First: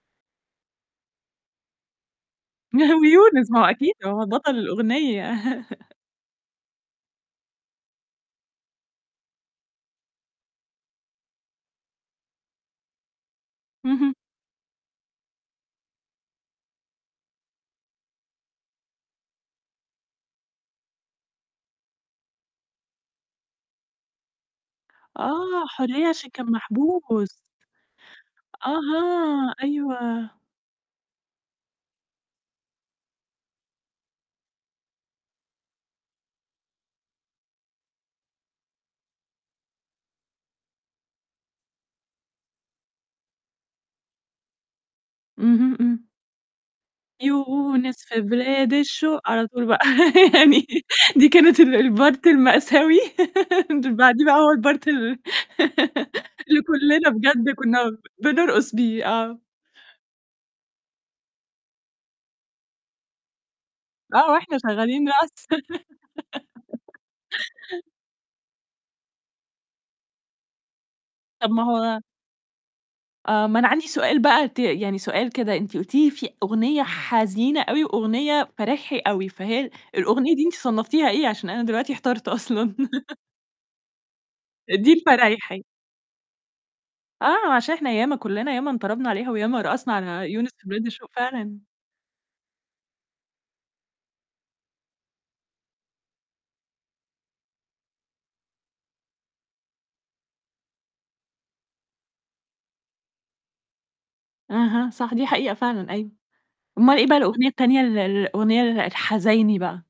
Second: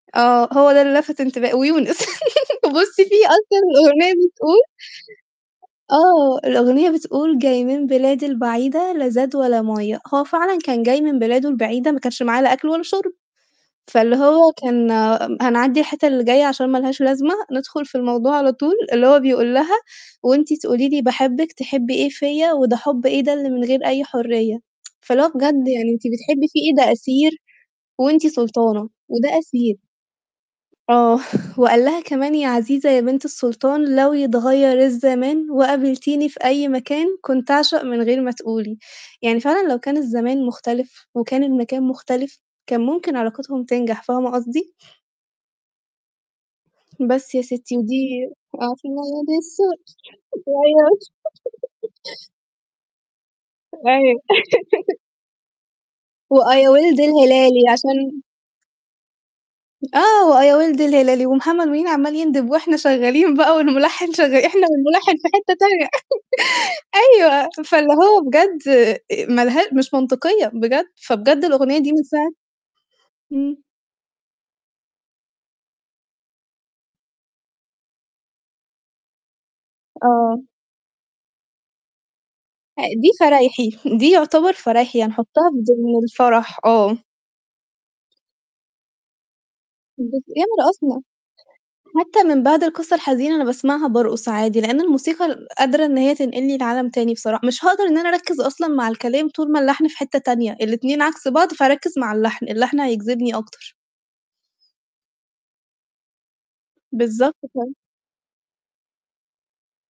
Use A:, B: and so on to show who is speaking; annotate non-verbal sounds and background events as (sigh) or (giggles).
A: آه، هو ده اللي لفت انتب ويونس (laughs)
B: نه
A: بُصّي في
B: ويونس
A: أصلًا
B: ما هو أكيد ما
A: الأغنية
B: هو بطّل
A: بتقول
B: الأغنية. (chuckles)
A: آه، الأغنية بتقول "جاي من بلاد البعيدة لا زاد ولا مَيّة" هو فعلًا كان جاي من بلاده البعيدة ما كانش معاه لا أكل ولا شرب،
B: اهم.
A: فاللي هو كان هنعدّي الحتّة اللي جاية عشان ما لهاش لازمة ندخُل في الموضوع على طول اللي هو بيقول لها "وأنتِ تقولي لي باحبِّك تحبّي إيه فيّا وده حُب إيه ده اللي من غير أي حرية" (tsk) فاللي هو
B: آه،
A: بجد يعني أنتِ
B: حرية عشان
A: بتحبِّي
B: كان
A: فيه إيه ده أسير
B: محبوس.
A: وأنتِ سُلطانة وده
B: أها،
A: أسير.
B: أيوه.
A: آه، وقال لها كمان "يا عزيزة يا بنت السُلطان لو يتغيّر الزمان وقابلتيني في أي مكان، كنت أعشق من غير ما تقولي" يعني فعلًا لو كان الزمان مختلف، وكان المكان مختلف كان ممكن علاقتهم تنجح، فاهمة قصدي؟
B: اهم، إمم.
A: بس يا ستّي
B: يونس
A: ودي
B: في بلاد الشوق على طول بقى
A: (unintelligible)
B: (laughs) يعني دي كانت ال
A: (laughs)
B: البارت المأساوي اللي بعديه
A: (unintelligible)
B: بقى هو البارت
A: (laughs)
B: ال (laughs)
A: وآه،
B: اللي
A: يا وِلد
B: كلّنا بجد
A: الهلالي عشان
B: كنا بنرقص بيه. آه.
A: آه وآه، يا وِلد الهلالي، ومحمد منير عمّال يندب وإحنا شغالين بقى والمُلحِّن
B: آه، آه،
A: شغّال
B: إحنا
A: إحنا
B: شغّالين
A: والمُلحِّن في
B: رَقْص.
A: حتّة تانية
B: (giggles)
A: (laughs) أيوه فاللي هو بجد آآ ما لها مش منطقية بجد، فبجد
B: طَب ما
A: الأغنية دي
B: هو
A: من ساعة
B: آه، ما
A: إمم.
B: أنا عندي سؤال بقى ت يعني سؤال كدا أنتِ قُلتِ لي في أغنية حزينة أوي وأغنية فرايحي أوي، فهل الأغنية
A: آه.
B: دي أنتِ صنّفتيها إيه عشان أنا دلوقتي احترت أصلًا؟
A: آآ دي
B: (laughs)
A: فرايحي دي يُعتبر
B: دي
A: فرايحي، هنحطّها في
B: الفرايحي.
A: ضِمن الفرح، آه.
B: آه، عشان إحنا ياما كلّنا ياما انطربنا عليها، وياما رقصنا
A: بس
B: على يونس
A: ياما
B: في بلاد
A: رقصنا.
B: الشوق فعلًا.
A: حتى من بعد القصة الحزينة اللي باسمعها بارقص عادي، لإن الموسيقى ال قادرة إن هي تنقلني لعالم تاني بصرا مش هاقدر إن أنا أركّز أصلًا مع الكلام طول ما اللحن في حتّة تانية، الاتنين عكس بعض فهاركّز مع اللحن، اللحن هيجذبني أكتر.
B: أها، صح دي حقيقة فعلًا أيوه. أومال إيه بقى
A: بالضبط
B: الأغنية
A: ك
B: التانية ال ال الأغنية ال الحزايني بقى؟